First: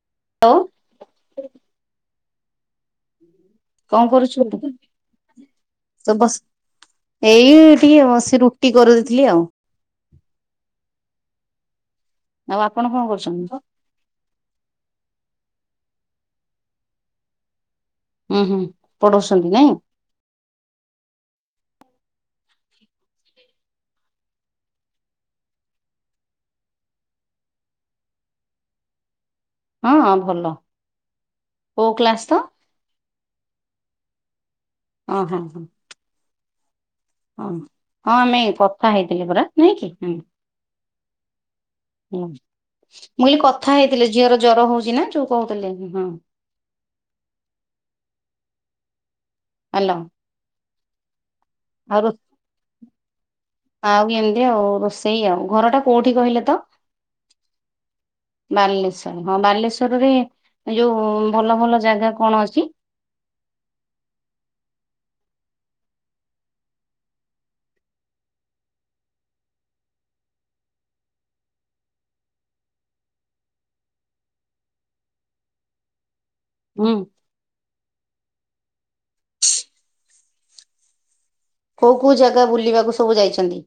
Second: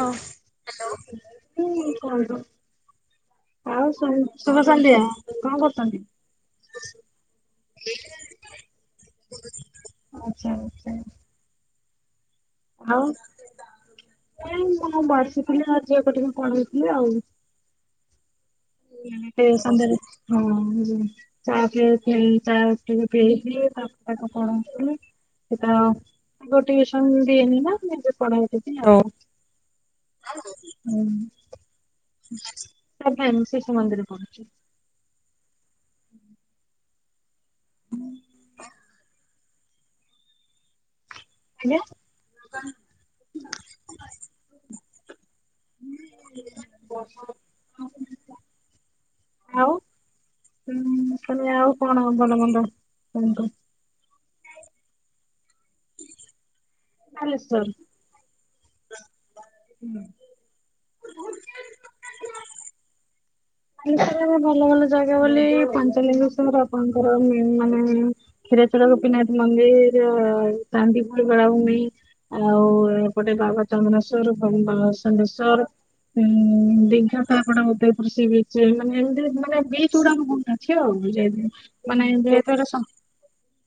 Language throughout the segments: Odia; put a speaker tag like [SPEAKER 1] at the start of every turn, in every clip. [SPEAKER 1] ହଁ।
[SPEAKER 2] ଲୋ।
[SPEAKER 1] [inaudible]
[SPEAKER 2] [inaudible]
[SPEAKER 1] ଆଉ ଶ
[SPEAKER 2] କରୁଛୁ
[SPEAKER 1] ଶୁଭ ସନ୍ଧ୍ୟା କଣ କରୁଚନ୍ତି?
[SPEAKER 2] ତ ବସ ଏଇ ଟିକେ ବସି ରୁଟି କରୁ ଦେଇଥିଲି ଆଉ।
[SPEAKER 1] ଆଚ୍ଛା ଆଚ୍ଛା।
[SPEAKER 2] ଆଉ ଆପଣ କଣ କରୁଛନ୍ତି?
[SPEAKER 1] ବସିଥିଲି ଆ ଝିଅକୁ ଟିକେ ପଢଉଥିଲି ଆଉ।
[SPEAKER 2] ଉଁ ହୁଁ।
[SPEAKER 1] ଏ
[SPEAKER 2] ପଢଉଛନ୍ତି ନାଇଁ
[SPEAKER 1] ସନ୍ଧ୍ୟାରେ ହଁ ଜି ଚା [unintelligible] ଚା ପିଇଥିଲି, ତାପରେ ତାକୁ ପଢଉଥିଲି ସେ ତାର ମୁ ଟିୟୁସନ ଦିଏନି ନା ନିଜେ ପଢେଇ ଦେବି ଆଉ।
[SPEAKER 2] ହଁ ଭଲ କୋଉ କ୍ଲାସ ତ?
[SPEAKER 1] ସେଭେନ୍ ଶିଶୁ ମନ୍ଦିର ପଢୁଛି।
[SPEAKER 2] ଅଁ ହଁ ହଁ। ହଁ ହଁ ଆମେ କଥା ହେଇଥିଲି ପରା ନାଇଁ କି?
[SPEAKER 1] ଆଜ୍ଞା।
[SPEAKER 2] ମୁଁହିଲି କଥା ହେଇଥିଲି ଝିଅର ଜର ହଉଚି ନାଁ ଯୋଉ କହୁଥିଲେ। ହଁ।
[SPEAKER 1] [unintelligible] ଆଉ
[SPEAKER 2] ହାଲୋ
[SPEAKER 1] ହୁଁ ତମେ ଆଉ କଣ ଭଲ ମନ୍ଦ କୁହନ୍ତୁ?
[SPEAKER 2] ଆଉ ଏମିତି ଆଉ ରୋଷେଇ ଆଉ ଘର ଟା କୋଉଠି କହିଲେ ତ?
[SPEAKER 1] ବାଲେଶ୍ୱର।
[SPEAKER 2] ବାଲେଶ୍ଵର ହଁ ବାଲେଶ୍ଵରରେ ଯୋଉ ଭଲ ଭଲ ଜାଗା କଣ ଅଛି?
[SPEAKER 1] ବାଲେଶ୍ୱରରେ ଭଲ ଭଲ ଜାଗା ବୋଲି ପାଞ୍ଚଲିଙ୍ଗେଶ୍ୱର ଆପଣଙ୍କର ମ ମାନେ କ୍ଷୀରଚୋରା ଗୋପୀନାଥ ମନ୍ଦିର୍ ଚାନ୍ଦିପୁର ବେଳାଭୂମି। ଆଉ ଏପଟେ ବାବା ଚଙ୍ଗନେଶ୍ଵର ପ୍ରଭୁ ବାବା ସମ୍ବେଶ୍ୱର ଉଁ। ହଁ
[SPEAKER 2] ହୁଁ
[SPEAKER 1] ଦିଘା ତ ଆପଣଙ୍କର ଉଦୟପୁର ସିବିଚ୍। ସି ମାନେ ଏମିତି ମାନେ ବିଚି ଓରା ମନର ଅଛି ଆଉ ଯାଇ
[SPEAKER 2] କୋଉ କୋଉ ଜାଗା ବୁଲିବାକୁ ସବୁ ଯାଇଚନ୍ତି?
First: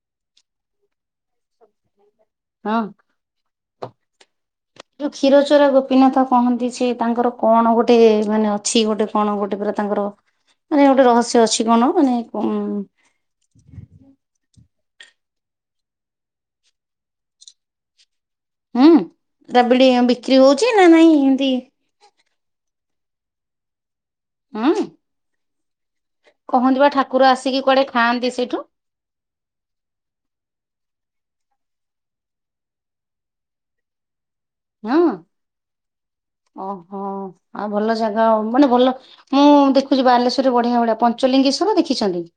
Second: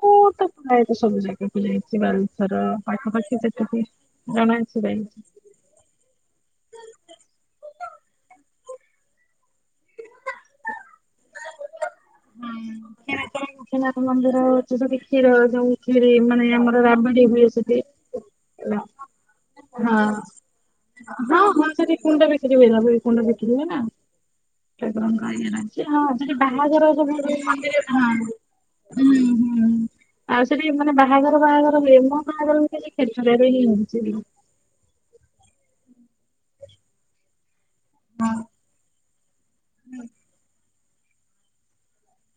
[SPEAKER 1] ପୁ ତୁ ପ୍ରାୟତ ସବୁ ଜାଗାକୁ ଯାଇଚି ବାଳୁ ଥର
[SPEAKER 2] ହଁ।
[SPEAKER 1] ପାଖାପାଖି ଯେତିକି ଜଣଛିଡ଼ାଇ।
[SPEAKER 2] ଚୋରା ଗୋପୀନାଥ କହନ୍ତି ସେ ତାଙ୍କର କଣ ଗୋଟେ ମାନେ ଅଛି ଗୋଟେ କଣ ଗୋଟେ ପୁରା ତାଙ୍କର ମାନେ ଗୋଟେ ରହସ୍ୟ ଅଛି କଣ ମାନେ କଣ
[SPEAKER 1] ଅକ୍ଷନାଥ ମନ୍ଦିର ହଉଚି ଯଠି କ୍ଷୀର ଯୋଉ କ୍ଷୀରୀ ମାନେ ଆମର ରାବିଡି ହୁଏ ସେଠି। ଲା
[SPEAKER 2] ହୁଁ ରାବିଡି
[SPEAKER 1] ହଁ
[SPEAKER 2] ବିକ୍ରି ହଉଛି ନା ନାଇଁ
[SPEAKER 1] ହଁ
[SPEAKER 2] ଏମତି
[SPEAKER 1] ହମ ସେଠି କୁଣ୍ଡ ବିକ୍ରି ହୁଏ କୁଣ୍ଡ ବିକ୍ରି ହୁଏ ନାଁ
[SPEAKER 2] ହୁଁ
[SPEAKER 1] [unintelligible] ସେ ହଁସେଠି
[SPEAKER 2] କହନ୍ତି
[SPEAKER 1] ବାହାଘର
[SPEAKER 2] ବା ଠାକୁର ଆସିକି କୁଆଡେ
[SPEAKER 1] [unintelligible]
[SPEAKER 2] ଖାଆନ୍ତି
[SPEAKER 1] ହଁ।
[SPEAKER 2] ସେଇଠୁ
[SPEAKER 1] ହୁଁ ହୁଁ। ଆଉ ସେଠି ମାନେ ବାହାଘର ବାହାଘର ହୁଏ ମୋ ବାହାଘର ବି ଖାଲି ଖେଚୁଡାରେ ହିଁ ହଉଚି।
[SPEAKER 2] ହଁ ଓହୋ ଆଉ ଭଲ ଜାଗା ମାନେ ଭଲ ମୁଁ ଦେଖୁଚି ବାଲେଶ୍ୱରରେ ବଢିଆ ଭଢିଆ ପଞ୍ଚଲିଙ୍ଗେ ସ୍ୱର ଦେଖିଛନ୍ତି।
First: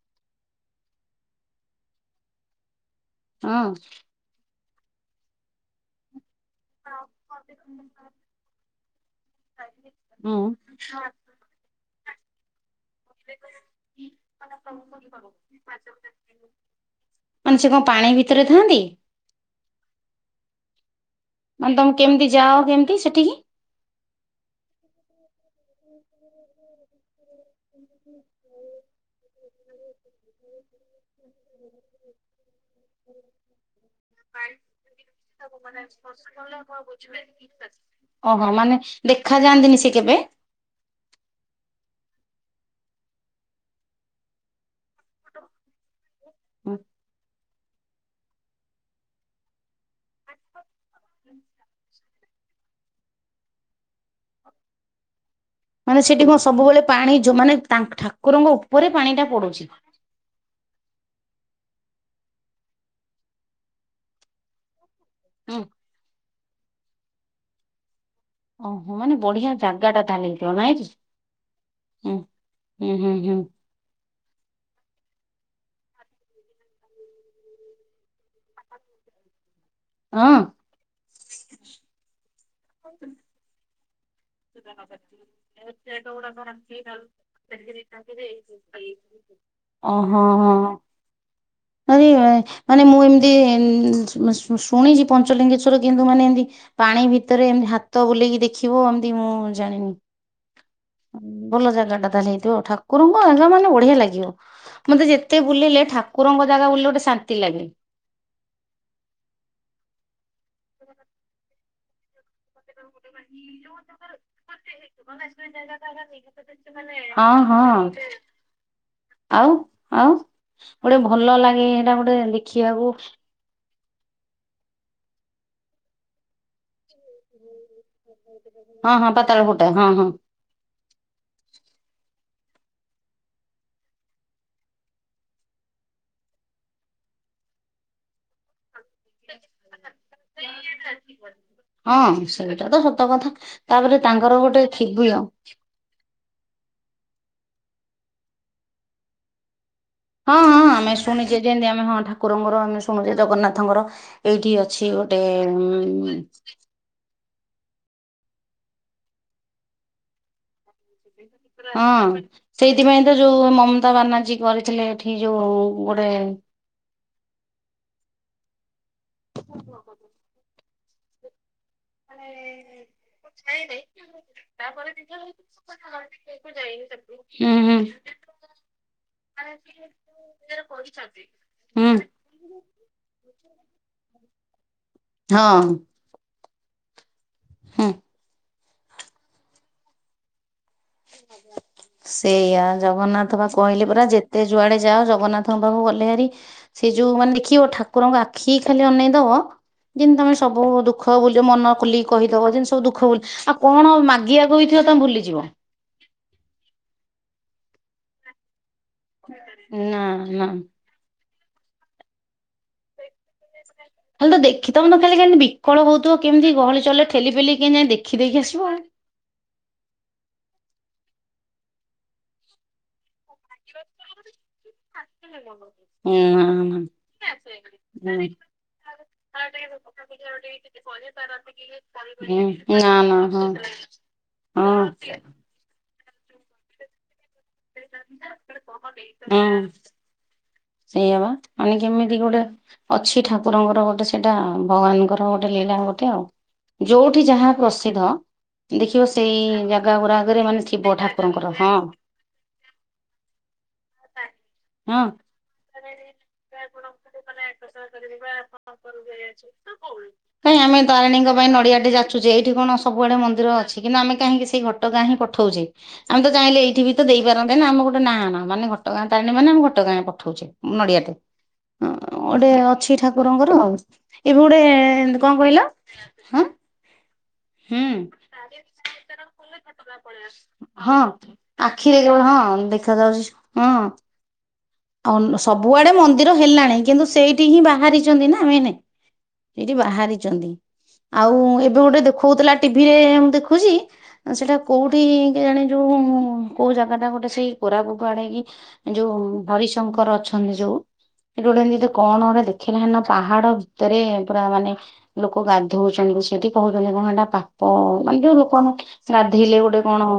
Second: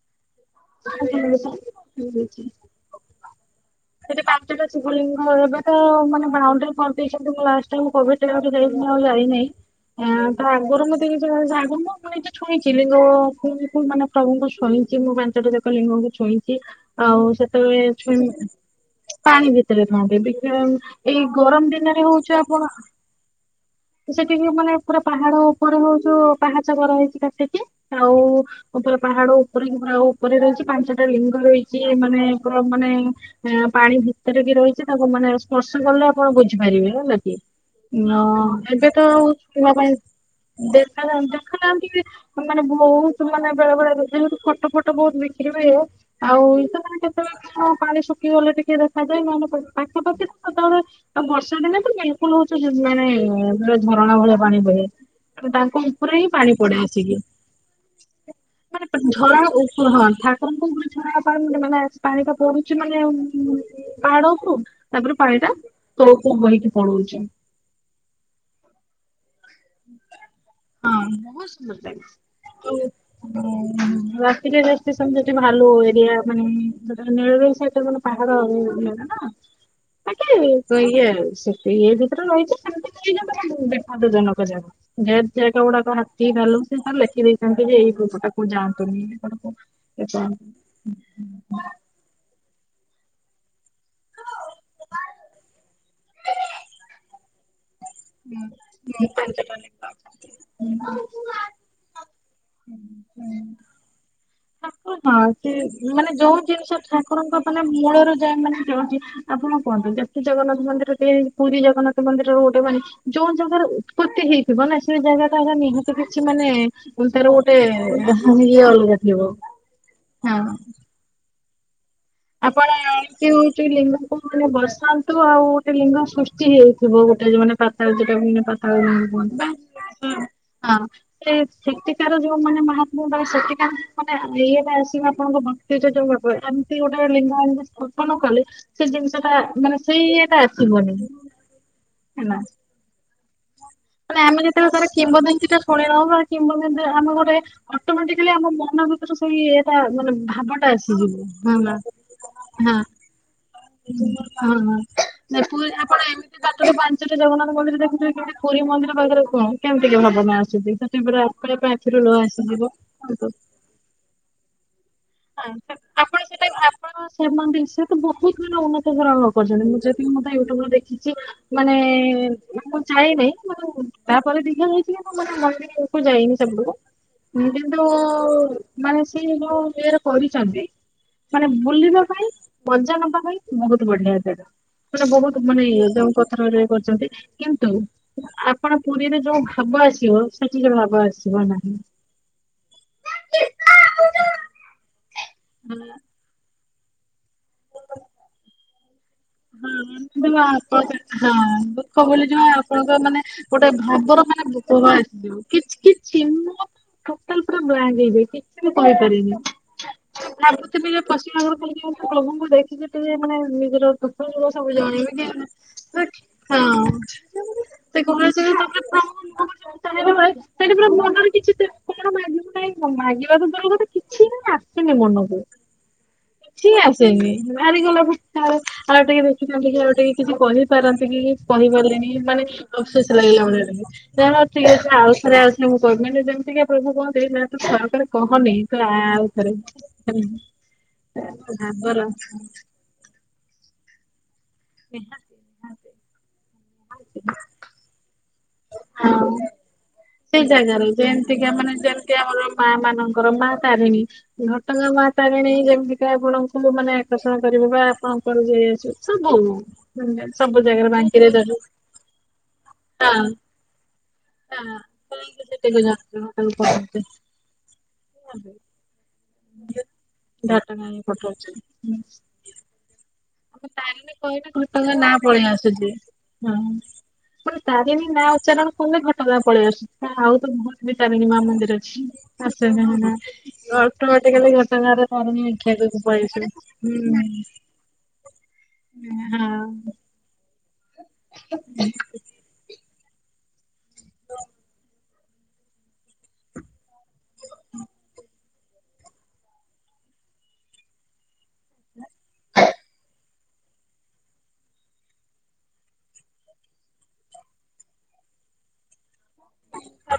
[SPEAKER 1] [inaudible]
[SPEAKER 2] ହଁ।
[SPEAKER 1] ସେଠି ପାଞ୍ଚଟା ଶିବଲିଙ୍ଗ ଏବେ ତ ମାନେ ବାଉଣ୍ଡରୀ କରିଦେଇଛନ୍ତି। [unintelligible] ମୁଁ ଆଉ ଯାଇନାହିଁ
[SPEAKER 2] ହୁଁ
[SPEAKER 1] ଆଙ୍କ ଆଗରୁ ମତେ [unintelligible] ଛୁଇଚି ଲିଙ୍ଗ୍ ମାନେ ପ୍ରଭୁଙ୍କୁ ଛୁଇଁଛି ମୁଁ ପାଞ୍ଚଟା ଯାକ ଲିଙ୍ଗଙ୍କୁ ଛୁଇଁଛି। ଆଉ
[SPEAKER 2] ମାନେ ସେ କଣ
[SPEAKER 1] ସେତେବେଳେ
[SPEAKER 2] ପାଣି ଭିତରେ
[SPEAKER 1] ଛୁଇଁବୁନି।
[SPEAKER 2] ଥାଆନ୍ତି
[SPEAKER 1] ପାଣି ଭିତରେ ଥାଆନ୍ତେ ଟିକେ ଆଉ ଏଇ ଗରମ
[SPEAKER 2] ମାନେ ତମେ
[SPEAKER 1] ଦିନରେ
[SPEAKER 2] କେମିତି
[SPEAKER 1] ହଉଛ
[SPEAKER 2] ଯାଅ
[SPEAKER 1] ଆପଣ
[SPEAKER 2] କେମିତି ସେଠିକି
[SPEAKER 1] ସେଠିକି ମାନେ ପୁରା ପାହାଡ ଉପରେ ହଉଚୁ ପାହାଚ ବର ହେଇଛି କା ସେଠି ଆଉ ପୁରା ପାହାଡ ଉପରେ ପୁରା ଉପରେ ରହିଛି ପାଞ୍ଚଟା ଲିଙ୍ଗ ରହିଛି ମାନେ ପୁରା ମାନେ ଆଁ ପାଣି ଭିତରେ କି ରହିଛି ତାକୁ ମାନେ ସ୍ପର୍ଶ କଲେ ଆପଣ ବୁଝିପାରିବେ ହେଲା କି। ନ
[SPEAKER 2] ଓହୋ ମାନେ
[SPEAKER 1] ଏବେ ତ ଆଉ
[SPEAKER 2] ଦେଖା ଯାଆନ୍ତିନି
[SPEAKER 1] ଶୁଣ
[SPEAKER 2] ସେ
[SPEAKER 1] ପାଇଁ
[SPEAKER 2] କେବେ।
[SPEAKER 1] ଦେଖାଯାନ୍ତି ଦେଖାଯାନ୍ତି ମାନେ ବହୁତ୍ ମାନେ ବେଳେ ବେଳେଯେ ହେତୁ ଫଟ ଫଟ ଫଟ ବହୁତ୍ ବିକ୍ରି ହୁଏ ଆଉ ସେ କେତେବେଳେ କଣ ପାଣି ଶୁଖିଗଲେ ଟିକେ ଦେଖାଯାଏ ନହେଲେ ପାଖାପାଖି ତ ସତେବେଳେ ଆଉ ବର୍ଷା ଦିନ ତ ଲ ହଉଚୁ ନାଇଁ ନାଇଁ ଝରଣା ଭଳି ପାଣି ବହେ। ତାଙ୍କ
[SPEAKER 2] ମାନେ
[SPEAKER 1] ଉପରେ
[SPEAKER 2] ସେଠି
[SPEAKER 1] ହିଁ
[SPEAKER 2] କଣ
[SPEAKER 1] ପାଣି ପଡେ
[SPEAKER 2] ସବୁବେଳେ ପାଣି
[SPEAKER 1] ଆସିକି
[SPEAKER 2] ଯୋଉ ମାନେ ତାଙ୍କ ଠାକୁରଙ୍କ ଉପରେ ପାଣି
[SPEAKER 1] ମାନେ
[SPEAKER 2] ଟା
[SPEAKER 1] ଝର
[SPEAKER 2] ପଡୁଛି।
[SPEAKER 1] ଉପ ହଁ ଥା ଆଣ କଉ ଗୋଟେ ଛଡବା ପାେ ମାନେ ପାଣି ଟା ପଡୁଛି ମାନେ ପାହାଡ ଉପରୁ। ତାପରେ ପାଣି ଟା
[SPEAKER 2] ହୁଁ
[SPEAKER 1] ତଳକୁ ବହିକି ପଳଉଚି।
[SPEAKER 2] ଓହୋ ମାନେ ବଢ଼ିଆ ଜାଗାଟା ତାହେଲେ ହେଇଥିବ ନାଇଁକି
[SPEAKER 1] ହଁ। ବହୁତ ସୁନ୍ଦର
[SPEAKER 2] ହୁଁ ହୁଁ ହୁଁ ହୁଁ।
[SPEAKER 1] ହୁଁ ରାତିରେ ରେଷ୍ଟିସନ୍ ଜଦି ଆଲୁଅ ଏରିଆ ମାନେ ନୀଳ ରତ [unintelligible]
[SPEAKER 2] [inaudible]
[SPEAKER 1] ବାକି ଇଏ [unintelligible] ଗେଟ୍ ଗୁଡ଼ାକ ହାତୀ, ଭାଲୁ ସେତାର ଲେଖି ଦେଇଥାନ୍ତିଯେ ଏଇ ପଟକୁ ଯାଆନ୍ତୁନି ଏପଟକୁ [unintelligible]
[SPEAKER 2] ଏଇଏ ମାନେ ମୁଁ ଏମିତି ଶୁ ଶୁଣିଚି ପଞ୍ଚଲିଙ୍ଗେଶ୍ଵ ଭିତରେ କିନ୍ତୁ ମାନେ ଏମିତି ପାଣି ଭିତରେ ଏମିତି ହାତ ବୁଲେଇକି ଦେଖିବ ଏମି
[SPEAKER 1] ଉଁ ହୁଁ।
[SPEAKER 2] ଭଲ ଜାଗାଟା ତାହେଲେ ହେ ଠାକୁରଙ୍କ ଜାଗା ମାନେ ବଢିଆ ଲାଗିବ, ମତେ
[SPEAKER 1] ହଁ
[SPEAKER 2] ଯେତେ
[SPEAKER 1] ସେ
[SPEAKER 2] ବୁଲିଲେ
[SPEAKER 1] ମାନେ ଯୋଉ
[SPEAKER 2] ଠାକୁରଙ୍କ ଜାଗା
[SPEAKER 1] ଜିନିଷ
[SPEAKER 2] ବୋଲି ଗୋଟେ ଶାନ୍ତି
[SPEAKER 1] ଠାକୁରଙ୍କ ମାନେ
[SPEAKER 2] ଲାଗେ।
[SPEAKER 1] ମୂଳରୁ ଯାଏ ମାନେ ଯାଉଚି ଆପଣ କୁହନ୍ତୁ ଯେତେ ଜଗନ୍ନାଥ ମନ୍ଦିରରେ ପୁରୀ ଜଗନ୍ନାଥ ମନ୍ଦିର ଗୋଟେ ମାନେ ଯୋଉ ଜାଗାର ଉତ୍ପତି ହେଇଥିବନା ସେ ଜାଗାଟା ନିହାତି କିଛି ମାନେ ଉ ତାର
[SPEAKER 2] ହଁ
[SPEAKER 1] ଗୋଟେ
[SPEAKER 2] ହଁ
[SPEAKER 1] [unintelligible] ଅଲଗା ଥିବ
[SPEAKER 2] ଆଉ ଆଉ
[SPEAKER 1] ହଁ।
[SPEAKER 2] ଗୋଟେ ଭଲ ଲାଗେ ହେଟା ଗୋଟେ ଦେଖିବାକୁ
[SPEAKER 1] ଠି ଲିଙ୍ଗକୁ ମାନେ ବସାନ୍ତୁ ଆଉ ଗୋଟେ ଲିଙ୍ଗ ସୃଷ୍ଟି ହେଇଥିବ ଗୋଟେ ଯୋଉଟା ପାତଳ ଯୋଉଟା ମାନେ
[SPEAKER 2] ହଁ ହଁ
[SPEAKER 1] [unintelligible]
[SPEAKER 2] ପାତାଳ
[SPEAKER 1] ବା
[SPEAKER 2] ଫୁଟା ହଁ ହଁ
[SPEAKER 1] ପା ହଁ। ସେ ସେଟିକାର ଯୋଉ ମାନେ ମହାପ୍ରଭୁ ସେଟିକାର ମାନେ ଇଏଟା ଆସିବ ଆପଣଙ୍କ ଭ [unintelligible] ଏମିତି ଗୋଟେ ଲିଙ୍ଗ ଏମିତି ସ୍ଥାପନ କଲେ ସେଜିନିଷଟା ମାନେ ସେଇଏଟା ଆସିବନି ହେଲା।
[SPEAKER 2] ସେଟାତ ସତ କଥା ତାପରେ
[SPEAKER 1] ମାନେ
[SPEAKER 2] ତାଙ୍କର
[SPEAKER 1] ଆମେ
[SPEAKER 2] ଗୋଟେ
[SPEAKER 1] ଯେତେବେଳେ ତାର
[SPEAKER 2] ଥିବୀୟ ହଁ
[SPEAKER 1] କିମ୍ବଦନ୍ତି ଶୁଣିନ କିମ୍ବ ଆମେ ଗୋଟେ ଅଟୋମଟିକାଲି ଆମ ମନ ଭିତରେ ସେଇ ଟା ମାନେ
[SPEAKER 2] ହଁ
[SPEAKER 1] ଭାବଟା
[SPEAKER 2] ଆମେ
[SPEAKER 1] ଆସିଯିବ ହପା ହଁ।
[SPEAKER 2] ପୁରୀ ଜଗନ୍ନାଥଙ୍କର ଏଇଠି
[SPEAKER 1] ହଁ
[SPEAKER 2] ଅଛି
[SPEAKER 1] ହଁ
[SPEAKER 2] ଗୋଟେ
[SPEAKER 1] ସେଠୁ ଏଇଖିଣା
[SPEAKER 2] ଉଁ
[SPEAKER 1] ଏମିତି ବାଟରୁ ପାଣି ସେଠି ଜଗନ୍ନାଥ ମନ୍ଦିର ଦେଖୁଛେକି ପୁରୀ ମନ୍ଦିର ପାଖରେ କଣ କେମିତିକି ଭାବନା ଆସଚୁ ସେଠି ପୁରା ଆପଣଙ୍କ ଆଖିରୁ ଲୁହ
[SPEAKER 2] ହଁ
[SPEAKER 1] ଆସିଯିବ
[SPEAKER 2] ସେଇଥିପାଇଁତ ଯୋଉ ମମତା ବାନାର୍ଜୀ କରିଥିଲେ ଏଠି ଯୋଉ ଗୋଟେ
[SPEAKER 1] ସେମାନେ ସେତ ବହୁତ୍ ମାନ ଉନ୍ନତିର କରିଛନ୍ତି ମୁଁ ଯଦି ମତେ ୟୁଟ୍ୟୁବରେ ଦେଖିଚି ମାନେ ମୁଁ ଯାଏନେହିଁ ମାନେ ତାପରେ ଦଖା ହୋଇଚିକି ନାମତେ ମନ୍ଦିରକୁ ଯାଇନି ସେପଟକୁ
[SPEAKER 2] ହୁଁ ହୁଁ
[SPEAKER 1] କିନ୍ତୁ ମାନେ ସିଏ ଯୋଉ ଇଏରେ କରିଚନ୍ତି ମାନେ
[SPEAKER 2] ହୁଁ
[SPEAKER 1] ବୁଲିବା ପାଇଁ ମଜା ନବା ପାଇଁ ବହୁତ୍ ବଢ଼ିଆ ଜାଗା ମାନେ ବହୁତ୍
[SPEAKER 2] ହଁ
[SPEAKER 1] ମାନେ ଇଏ ଯୋଉ ପଥର କରିଚନ୍ତି କିନ୍ତୁ
[SPEAKER 2] ହୁଁ
[SPEAKER 1] ଆପଣ ପୁରୀରେ ଯୋଉ ଭାବ ଆସିବ ସେଠି ଯୋଉ ଭା
[SPEAKER 2] ସେଇଆ ଜଗନ୍ନାଥବା କହିଲେ ପରା ଯେତେ ଯୁଆଡ଼େ ଯାଅ ଜଗନ୍ନାଥ ତାଙ୍କ ପାଖକୁ
[SPEAKER 1] ହଁ
[SPEAKER 2] ଗଲେ ହାରି ସେଯୋଉ ମାନେ ଦେଖିବ ଠାକୁରଙ୍କ ଆଖିକି ଖାଲି ଅନେଇଦବ ଯେମିତି ତମେ
[SPEAKER 1] ହଁ
[SPEAKER 2] ସବୁ ଦୁଃଖ
[SPEAKER 1] ଆପଣଙ୍କ
[SPEAKER 2] ବୋଲି
[SPEAKER 1] ହଁ
[SPEAKER 2] ମନ
[SPEAKER 1] ଦୁଃଖ
[SPEAKER 2] ଖୋଲିକି
[SPEAKER 1] ବୋଲି ଯଉ
[SPEAKER 2] କହିଦବ ଯେମିତି ସବୁ
[SPEAKER 1] ଆପଣଙ୍କ
[SPEAKER 2] ଦୁଃଖ ବୋଲି
[SPEAKER 1] ମାନେ
[SPEAKER 2] ଆଉ
[SPEAKER 1] ଗୋଟେ
[SPEAKER 2] କଣ
[SPEAKER 1] ଭାବର
[SPEAKER 2] ମାଗିବାକୁ
[SPEAKER 1] ମାନେ
[SPEAKER 2] ହେଇଥିବ
[SPEAKER 1] କୋଖ
[SPEAKER 2] ତମେ
[SPEAKER 1] ଆସିଯିବ
[SPEAKER 2] ଭୁଲିଯିବ
[SPEAKER 1] କିଛି କି [unintelligible] ଟୋଟାଲ ପୁରା ବ୍ରାଣ୍ଡ ହେଇଯାଇଛି। କିଛିବି କହିପାରିନି
[SPEAKER 2] ନା ନା
[SPEAKER 1] ଭାବୁଥିଲିଯେ ପଶ୍ଚିମ ଆର [unintelligible] ପ୍ରଭୁଙ୍କୁ ଦେଖିକି ଟିକେ ମାନେ ନିଜର [unintelligible]
[SPEAKER 2] ଖାଲି ତ
[SPEAKER 1] ସବୁ
[SPEAKER 2] ଦେଖି ତମେ ତ ଖାଲି
[SPEAKER 1] ଜଣେଇମିକି
[SPEAKER 2] କେମିତି ବିକଳ
[SPEAKER 1] ହଁ
[SPEAKER 2] ହଉଥିବ କେମିତି ଗହଳି ଚହଳିରେ ଠେଲି ପେଲି କେମିତି ଯାଇ ଦେଖି ଦେଇକି ଆସିବ ଆଉ।
[SPEAKER 1] [unintelligible] [unintelligible] ସେଠି ପୁରା ମନରେ କିଛି କଣ ମାଗିବୁ ନାହିଁ ମାଗିବାକୁ ଦୂରର କଥା କିଛିଁ ଆସୁନି ମନକୁ
[SPEAKER 2] ନା
[SPEAKER 1] କିଛି ହିଁ
[SPEAKER 2] ହୁଁ।
[SPEAKER 1] ଆସୁନି ସେ ବି ହାରିଗଲା ବି [inaudible] ଆଉ ଟିକେ ଦେଖିଥାନ୍ତିକି ଆଉ ଟିକେ କିଛି କହିପାରନ୍ତି କି କହିପାରିଲିନି ମାନେ
[SPEAKER 2] ହୁଁ, ନା
[SPEAKER 1] ଅଫସୋସ୍
[SPEAKER 2] ନା ହଁ
[SPEAKER 1] ଲାଗିଲା ମଣିଆ ଟେ ଚାହା [inaudible] ହଉ ଠିକ୍ ଅଛି ଆଉ
[SPEAKER 2] ହଁ।
[SPEAKER 1] ଥରେ ଆଉ ମୁଁ କହିବି ଯେମିତିକା ପ୍ରଭୁ କହନ୍ତି ଯାହା ତ ସରକାର କହନି ତ ଆଉଥରେ
[SPEAKER 2] ହୁଁ। ସେଇଆ ବା ମାନେ
[SPEAKER 1] ଭାବର
[SPEAKER 2] କେମିତି ଗୋଟେ ଅଛି ଠାକୁରଙ୍କର ଗୋଟେ ସେଇଟା ଭଗବାନଙ୍କର ଗୋ ଗୋଟେ ଲୀଳା ଗୋଟେ
[SPEAKER 1] ନିହାତି।
[SPEAKER 2] ଆଉ ଯୋଉଠି ଯାହା ପ୍ରସିଦ୍ଧ ଦେଖିବ ସେଇ ଯାଗା ଗୁରା।
[SPEAKER 1] ସେଇ ଯାଗାରେ ଯେମିତିକି ମାନେ ଯେମିତି ଆମର ମା ମାନଙ୍କର ମା ତାରିଣୀ ଘଟଙ୍ଗା
[SPEAKER 2] ହଁ।
[SPEAKER 1] ମା ତାରିଣୀ ତାରିଣୀ ଯେମିତିକା ଆପଣଙ୍କୁ ମୁଁ ମାନେ ଆକର୍ଷଣ କରିବ ବା ଆପଣ [inaudible] ଙ୍କର ଯାଇ ଆସିବ। ସବୁ ଯାଗାରେ ବାଙ୍କିରେ ଦାରୁ [inaudible]
[SPEAKER 2] ତୁ ଯେଇଠି କଣ ଅ [inaudible] ସବୁଆଡେ ମନ୍ଦିର ଅଛି କିନ୍ତୁ ଆମେ କାହିଁକି ସେଇ ଘଟଙ୍ଗା ହଁ ପଠଉଛେ
[SPEAKER 1] ସେଠିକି
[SPEAKER 2] ଆମେ
[SPEAKER 1] ଯାତ୍ରା
[SPEAKER 2] ତ ଚାହିଁଲେ
[SPEAKER 1] ଘାଟକୁ
[SPEAKER 2] ଏଇଠି ବି
[SPEAKER 1] ପଠଉଚେ
[SPEAKER 2] ତ ଦେଇ ଦେଇ ପାରନ୍ତେନା ଆମ ଗୋଟେ ନା ମାନେ ଘଟଗାଁ ତାରିଣୀ ମାନେ ଘଟଗାଁ
[SPEAKER 1] ଘଟଗାଁ
[SPEAKER 2] ନଡ଼ିଆ ଟେ
[SPEAKER 1] ପଠଉଛି
[SPEAKER 2] ଗୋଟେ ଅଛି ଠାକୁର ଠାକୁରଙ୍କର
[SPEAKER 1] ଆମେ
[SPEAKER 2] ଆଉ
[SPEAKER 1] ତାରିଣୀ
[SPEAKER 2] ଏବେ
[SPEAKER 1] କହିଲେ
[SPEAKER 2] ଗୋଟେ
[SPEAKER 1] ଘଟଗାଁ ନାଁ
[SPEAKER 2] କଣ
[SPEAKER 1] ପଳେଇ
[SPEAKER 2] କହିଲ? ହଁ
[SPEAKER 1] ପୁଣି
[SPEAKER 2] ହୁଁ।
[SPEAKER 1] ତାରିଣୀ ନାଁ ଉଚ୍ଚାରଣ କଲେ ଘଟଗାଁ ପଳେଇ ଆସୁ ଆଉ ତ ଭୁଲିବି
[SPEAKER 2] ହଁ
[SPEAKER 1] ତାରିଣୀ ମା ମନ୍ଦିରରେ
[SPEAKER 2] ଆଖିରେ କେବଳ ହଁ
[SPEAKER 1] ଆସେ
[SPEAKER 2] ଦେଖା
[SPEAKER 1] ତାଙ୍କ ନାଁ ଅଟୋମେଟିକାଲି
[SPEAKER 2] ଅନ୍ୟ ସବୁଆଡେ ମନ୍ଦିର ହେଲାଣି କିନ୍ତୁ ସେଇଠି ହିଁ ବାହାରି। ବାହାରିଛନ୍ତିନା ମେନ୍ ସେଇଠି ବାହାରିଛନ୍ତି। ଆଉ ଏବେ ଗୋଟେ ଦେଖଉଥିଲା ଟିଭି ରେ ମୁଁ ଦେଖୁଛି। ସେଟା କୋଉଠି କେଜାଣି ଯୋଉ କୋଉ ଯାଗା ଟା ଗୋଟେ ସେଇ କୋରାପୁଟ ଆଡ଼େ କି ଯୋଉ ହରିଶଙ୍କର ଅଛନ୍ତି ଯୋଉ ସେଠି ଗୋଟେ ଏମିତି କଣ ଗୋଟେ ଦେଖିଲା ହେଦିନ ପାହାଡ଼ ଭିତରେ ପୁରା ମାନେ। ଲୋକ ଗାଧଉଛନ୍ତି ସେଠି କହୁଛନ୍ତି କଣ ହେଟା ପାପ ମାନେ ଯୋଉ ଲୋକମାନେ। ଗାଧେଇଲେ ଗୋଟେ କଣ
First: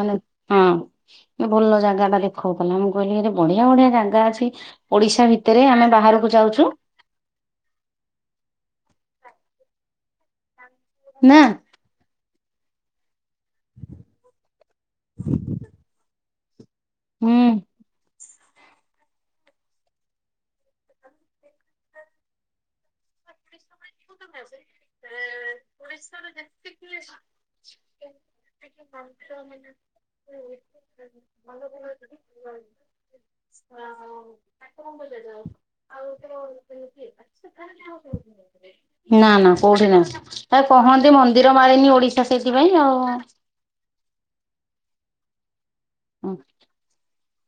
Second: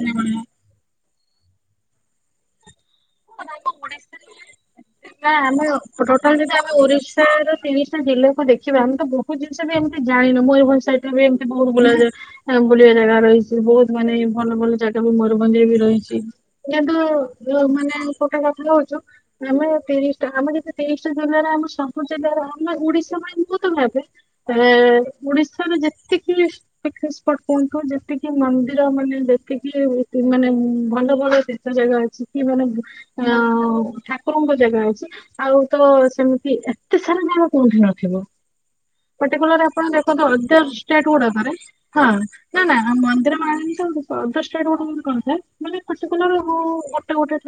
[SPEAKER 2] ମାନେ ହଁ ଭଲ ଯାଗା ଟା ଦେଖାଉଥିଲା ମୁଁ କହିଲି ଆରେ। ବଢ଼ିଆ ବଢ଼ିଆ
[SPEAKER 1] ହୁଁ ହଁ।
[SPEAKER 2] ଯାଗା ଅଛି ଓଡ଼ିଶା ଭିତରେ ଆମେ ବାହାରକୁ ଯାଉଛୁ।
[SPEAKER 1] ତିରିଶି ଟା ଜିଲ୍ଲାକୁ ଦେଖିବା ଆମେ ତ ବହୁତ ଜିନିଷ ଏମିତି ଜାଣିନୁ ମୟୂରଭଞ୍ଜର [inaudible] ସହିତ ବି
[SPEAKER 2] ନା
[SPEAKER 1] ଏମିତି ବହୁ। ବୁଲା ବୁଲିବା ଜାଗା ରହିଛି ବହୁତ ମାନେ ଭଲ ଭଲ ଜାଗା ବି ମୟୂରଭଞ୍ଜରେ ବି ରହିଛି। କିନ୍ତୁ
[SPEAKER 2] ହୁଁ
[SPEAKER 1] ଯୋଉ ମାନେ ଗୋଟେ କଥା କହୁଚୁ। ଆମେ ତିରିଶ ଟା ଆମେ ଯତେ ତିରିଶଟା ଜିଲ୍ଲାରେ ଆମ ସବୁ ଜିଲ୍ଲାର ଆମେ ଓଡିଶା ଭାଇଙ୍କୁ ଟା ନେବେ। ଓଡିଶାରେ ଯେତିକି ପିକନିକ୍ ସ୍ପଟ୍ କୁହନ୍ତୁ ଯେତିକି। ସେ ମନ୍ଦିର ମାନେ ଯେତିକି ମାନେ ଭଲ ଭଲ ତୀର୍ଥ ଜାଗା ଅଛି କି ମାନେ। ଅ ଠାକୁରଙ୍କ ଜାଗା ଅଛି ଆଉ ତ ସେମିତି ଏତେ ସାରା ଯାଗା କୋଉଠି ନଥିବ।
[SPEAKER 2] ହୁଁ।
[SPEAKER 1] ପଟିକୁଲାର ଆପଣ ଦେଖନ୍ତୁ ଅଦର ଷ୍ଟେଟ୍
[SPEAKER 2] କହନ୍ତି
[SPEAKER 1] ଗୁଡ଼ାକ ରେ
[SPEAKER 2] ମନ୍ଦିର ମାଳିନୀ
[SPEAKER 1] ହଁ
[SPEAKER 2] ଓଡିଶା
[SPEAKER 1] ନା
[SPEAKER 2] ସେଇଥିପାଇଁ
[SPEAKER 1] ନା
[SPEAKER 2] ଆଉ।
[SPEAKER 1] ମନ୍ଦିର ମାଳିନୀ ତ। ଦଶଟା ରେ ଗୋଟେ ଗୋଟେ କଣ ଥାଏ ମାନେ ପଟିକୁଲାର
[SPEAKER 2] ହୁଁ
[SPEAKER 1] ଗୋଟେ ଗୋଟେ।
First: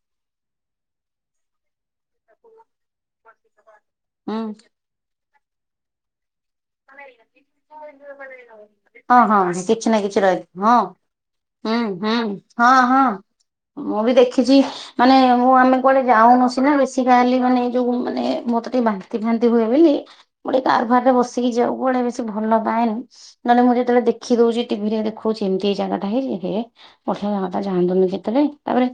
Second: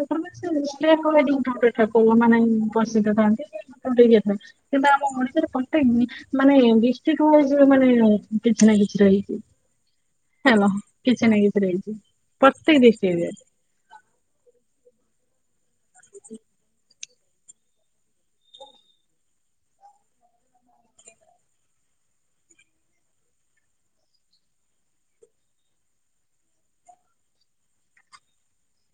[SPEAKER 1] ଷ୍ଟେଟ୍ ହୁଏନି ଠାକୁର ମାନେ ବସିତଥାନ୍ତି। [inaudible] କିନ୍ତୁ ଆମ ଓଡିଶାରେ ପ୍ରତେକ। [inaudible] ମାନେ ଡିଷ୍ଟ୍ରିକ୍ ୱଇଜ ମାନେ କିଛି ନା କିଛି
[SPEAKER 2] ହଁ
[SPEAKER 1] ରହିଛି
[SPEAKER 2] ହଁ କିଛି ନା କିଛି ରହିଛି
[SPEAKER 1] ହାଲୋ
[SPEAKER 2] ହଁ
[SPEAKER 1] କିଛି ନାହିଁ କିଛି ନାହିଁ
[SPEAKER 2] ହୁଁ
[SPEAKER 1] ରହିଛି
[SPEAKER 2] ହୁଁ ହଁ
[SPEAKER 1] ପ୍ରତ୍ୟେକ
[SPEAKER 2] ହଁ।
[SPEAKER 1] ଦଡିଷ୍ଟ୍ରିକ୍ ରେ ଏବେ।
[SPEAKER 2] ମୁଁ ବି ଦେଖିଛି ମାନେ ମୁଁ ଆମେ କୁଆଡେ ଯାଉନୁ ସିନା ବେଶୀ। ମାନେ ଯୋଉ ମାନେ ମତେ ଟିକେ ବାନ୍ତି ଫାନ୍ତି ହୁଏ ବୋଲି ମୁଁ ଟିକେ କାର ଫାର୍ ରେ ବସି। ବସିକି ଯିବାକୁ କୁଆଡ଼େ ବେଶୀ ଭଲ ପାଏନି। ନହେଲେ ମୁଁ ଯେତେବେଳେ ଦେଖି ଦଉଛି ଟିଭି ରେ ଦେଖଉଛି ଏମିତି ଏଇ ଜାଗା ହେଇଚି ଯେ। ପଠିଆ ଜାଗାଟା ଯାଆନ୍ତୁନି କେତେବେଳେ ତାପରେ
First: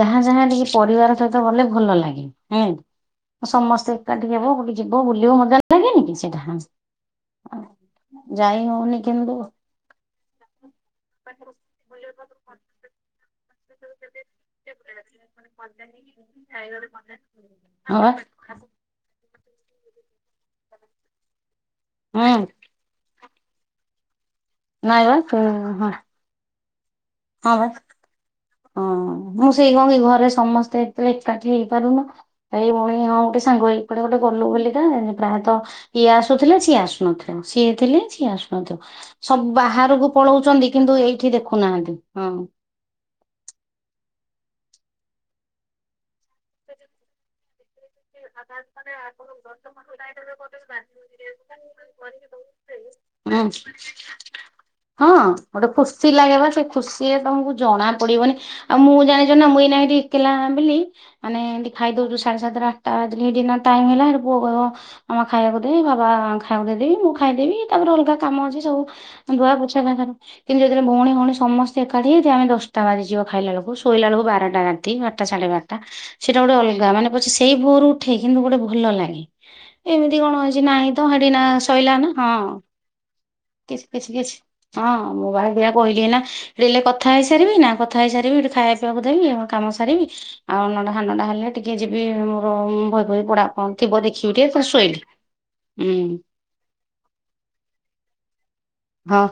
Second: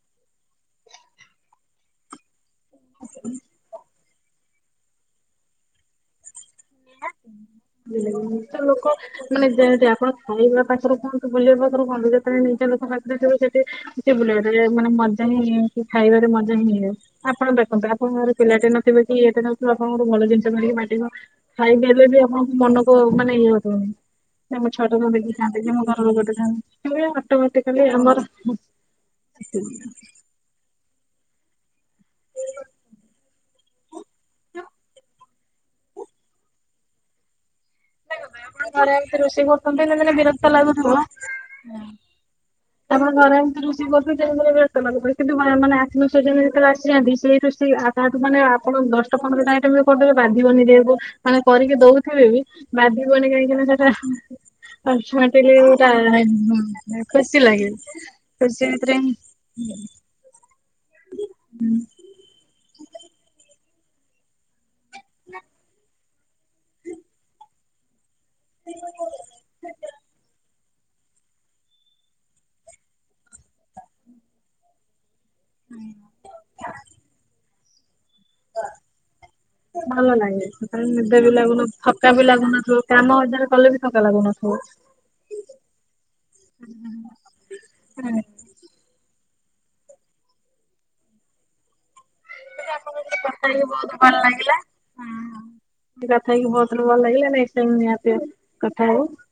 [SPEAKER 2] ଯାହା ଯାହା ଟିକେ ପରିବାର ସହିତ ଗଲେ ଭଲ ଲାଗେ ହୁଁ।
[SPEAKER 1] ହ।
[SPEAKER 2] ସମସ୍ତେ ଏକାଠି ହେବ ଗୋଟେ ଯିବ ବୁଲିବ ମଜା ଲାଗେନି କି ସେଇଟା ହଁ।
[SPEAKER 1] [inaudible] ଏତେ ଲୋକ
[SPEAKER 2] ହଉନି କିନ୍ତୁ।
[SPEAKER 1] ମାନେ ଯେନ୍ତେ ଆପଣ ଖାଇବା ପାଖରୁ କୁହନ୍ତୁ ବୁଲିବା ପାଖରୁ କହନ୍ତୁ ଯେତେବେଳେ ନିଜ ଲୋକ ପାଖରେ ଥିବ ସେଠି [inaudible] ବୁଲିବା [inaudible] ମାନେ ମଜ୍ [inaudible] ଖାଇବାରେ ମଜା ହିଁ ହୁଏ ଆପଣ ଦେଖନ୍ତୁ
[SPEAKER 2] ହଁ ବା
[SPEAKER 1] ଆପଣଙ୍କ ଘରେ ପିଲାଟେ ନଥିବେ କି ଇଏଟେ ନଥିବ ଆପଣଙ୍କୁ ଭଲ ଜିନିଷ [inaudible] ଖାଇ ଦେଲେ ବି
[SPEAKER 2] ହୁଁ।
[SPEAKER 1] ଆପଣଙ୍କୁ ମନ ଓ ମାନେ ଇଏ ହଉନି ନାଇଁ ମୋ ଛୁଆଟା
[SPEAKER 2] ବା
[SPEAKER 1] [inaudible]
[SPEAKER 2] ସେ
[SPEAKER 1] ଥାଆନ୍ତା, ମୋ
[SPEAKER 2] ହଁ
[SPEAKER 1] ଘରର ଗୋଟେ ଥାଆନ୍ତା [inaudible]
[SPEAKER 2] ହଁ ବା
[SPEAKER 1] ଅଟୋମେଟିକାଲି ଆମର ହୁଁ
[SPEAKER 2] ହଁ ମୁଁ ସେଇ କଣ କି ଘରେ ସମସ୍ତେ ହେତେବେଳେ ଏକାଠି ହେଇପାରୁନ ଏଇ ଭଉଣୀ ହଁ ଗୋଟେ ସାଙ୍ଗ ହୋଇ ‌‌କୁଆଡେ ଗୋଟେ ଗଲୁ ବୁଲିି ତ ପ୍ରାୟତଃ ଇଏ ଆସୁଥିଲେ ସିଏ ଆସୁ ନଥିଲା ସିଏ ଥିଲେ ସିଏ ଆସୁ
[SPEAKER 1] ଆପଣ
[SPEAKER 2] ନଥିବ,
[SPEAKER 1] ଘରେ ଏମିତି ରୋଷେଇ
[SPEAKER 2] ସବୁ
[SPEAKER 1] କରୁଛନ୍ତି
[SPEAKER 2] ବାହାରକୁ
[SPEAKER 1] ମାନେ ବିରକ୍ତ
[SPEAKER 2] ପଳଉଛନ୍ତି
[SPEAKER 1] ଲାଗୁଥିବ
[SPEAKER 2] କିନ୍ତୁ ଏଇଠି ଦେଖୁନାହାନ୍ତି ହଁ।
[SPEAKER 1] ତାପରେ ଘରେ ଏମିତି ରୋଷେଇ କରୁ [inaudible] କିନ୍ତୁ ମା ମାନେ ଆତ୍ମୀୟ ସ୍ୱଜନ ଯେତେବେଳେ ଆସିଯାଆନ୍ତି ସେଇ ରୋଷେଇଆ ତାହାଠୁ ମାନେ ଆପଣ ଦଶଟା ପନ୍ଦରଟା ଆଇଟମ୍ ବି କରିଦେବେ ବାଧିବନି [inaudible] ମାନେ କରିକି ଦଉଥିବେ ବି ବାଧବନି
[SPEAKER 2] ହୁଁ।
[SPEAKER 1] କାହିଁକିନା ସେଟା
[SPEAKER 2] ହଁ
[SPEAKER 1] ଅଲଟିମେଟଲି
[SPEAKER 2] ଗୋଟେ
[SPEAKER 1] ଗୋଟା
[SPEAKER 2] ଖୁସି ଲାଗେ ବା ସେ ଖୁସିରେ
[SPEAKER 1] ଖୁସି
[SPEAKER 2] ତମକୁ
[SPEAKER 1] ଲାଗେ
[SPEAKER 2] ଜଣା ପଡିବନି
[SPEAKER 1] ଖୁସି
[SPEAKER 2] ଆଉ
[SPEAKER 1] ଭିତରେ
[SPEAKER 2] ମୁଁ ଜାଣିଛ ନା ମୁଁ ଏଇନା ଏଠି କିଲାମ୍ବିଲି ମାନେ ଏମିତି ଖାଇଦେଉଛୁ ସାଢେ ସାତଟା ଆଠଟା ବାଜିଲେ ହେଇଟି ଏଇନା ଟାଇମ୍ ହେଲା ସେଠୁ ପୁଅ କହିବ ଆମକୁ ଖାଇବାକୁ ଦେ ବାବା ଖାଇବାକୁ ଦେଇଦେବି ମୁଁ ଖାଇଦେବି ତାପରେ ଅଲଗା କାମ ଅଛି ସବୁ ଧୁଆ ପୋଛା ତାଙ୍କର। କିନ୍ତୁ ଯେତେବେଳେ ଭଉଣ ଭଉଣୀ ସମସ୍ତେ ଏକାଠି ହେଇଯାଉ ଆମେ ଦଶଟା ବାଜିଯିବ ଖାଇଲା ବେଳକୁ ଶୋଇଲା ବେଳକୁ ବାରଟା‌ ବା ରାତି ବାରଟା ସାଢେ ବାରଟା ସେଇଟା ଗୋଟେ ଅଲଗା ମାନେ ପଛେ ସେଇ ଭୋରରୁ ଉ ଉଠେଇ କିନ୍ତୁ ଗୋଟେ ଭଲ ଲାଗେ,
[SPEAKER 1] ଭଲ
[SPEAKER 2] ଏମିତି କଣ
[SPEAKER 1] ଲାଗେ
[SPEAKER 2] ଅଛି
[SPEAKER 1] ସେତେବେଳେ
[SPEAKER 2] ନାହିଁ ତ ହଁ
[SPEAKER 1] ନିଦ
[SPEAKER 2] ହେଠି
[SPEAKER 1] ବି
[SPEAKER 2] ନା
[SPEAKER 1] ଲାଗୁନ ଥକା
[SPEAKER 2] ସଇଲାନା
[SPEAKER 1] ବି
[SPEAKER 2] ହଁ।
[SPEAKER 1] ଲାଗୁନଥିବ କାମ ହଜାର କଲ୍
[SPEAKER 2] କିଛ୍-କିଛ୍-କିଛ୍ ହଁ ମୁଁ ବାହାପିଆ କହିଲିନା ହେଲେ କଥା ହେଇସାରିବି ନା କ କଥା ହେଇ ସାରିବି ହେଠୁ ଖାଇବା ପିଇବାକୁ ଦେବି ମୋ କାମ ସାରିବି ଆଉ ନଅଟା ସାଢେ ନଅଟା ହେଲେ ଟିକେ ଯିବି ମୋ [unintelligible] ବହି ଫହି ପଢା କଣ ଥିବ ଦେଖିବି ଟିକେ ପୁଣି ଶୋଇବି ଉଁ।
[SPEAKER 1] [inaudible] ଭଲ ଲାଗିଲା [inaudible] କଥା ହଉ
[SPEAKER 2] ହଁ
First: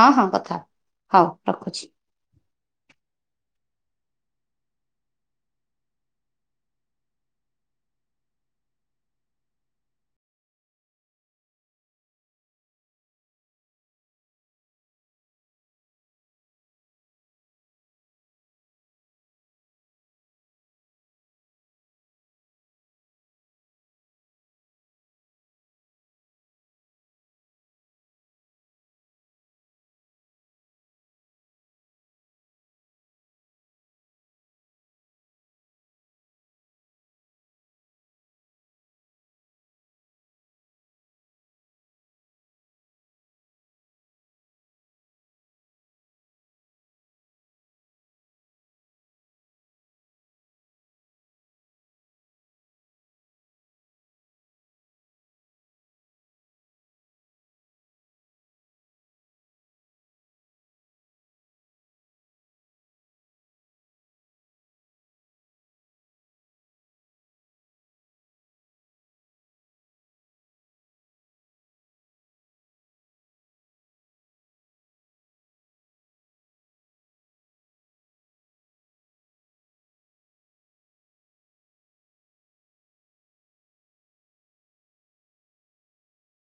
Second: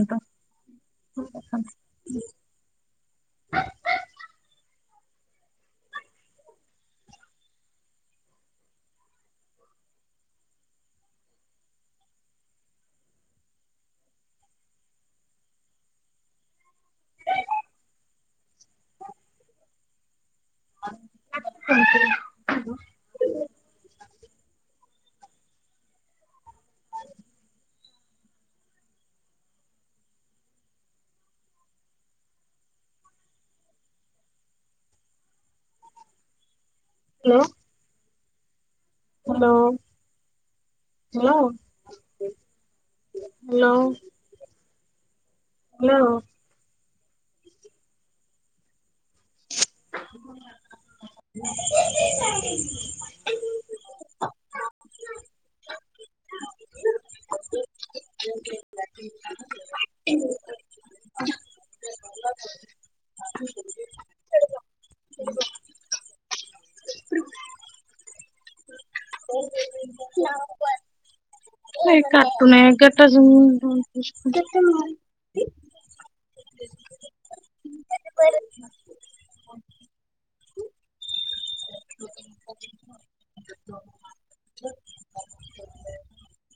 [SPEAKER 2] ହଁ ହଁ କଥା ହଉ ରଖୁଛି।
[SPEAKER 1] [unintelligible] Hello. Hello, hello? Hello. Hello. [unintelligible] ଏଇ କାଟୁନେଇ କେତେ [inaudible]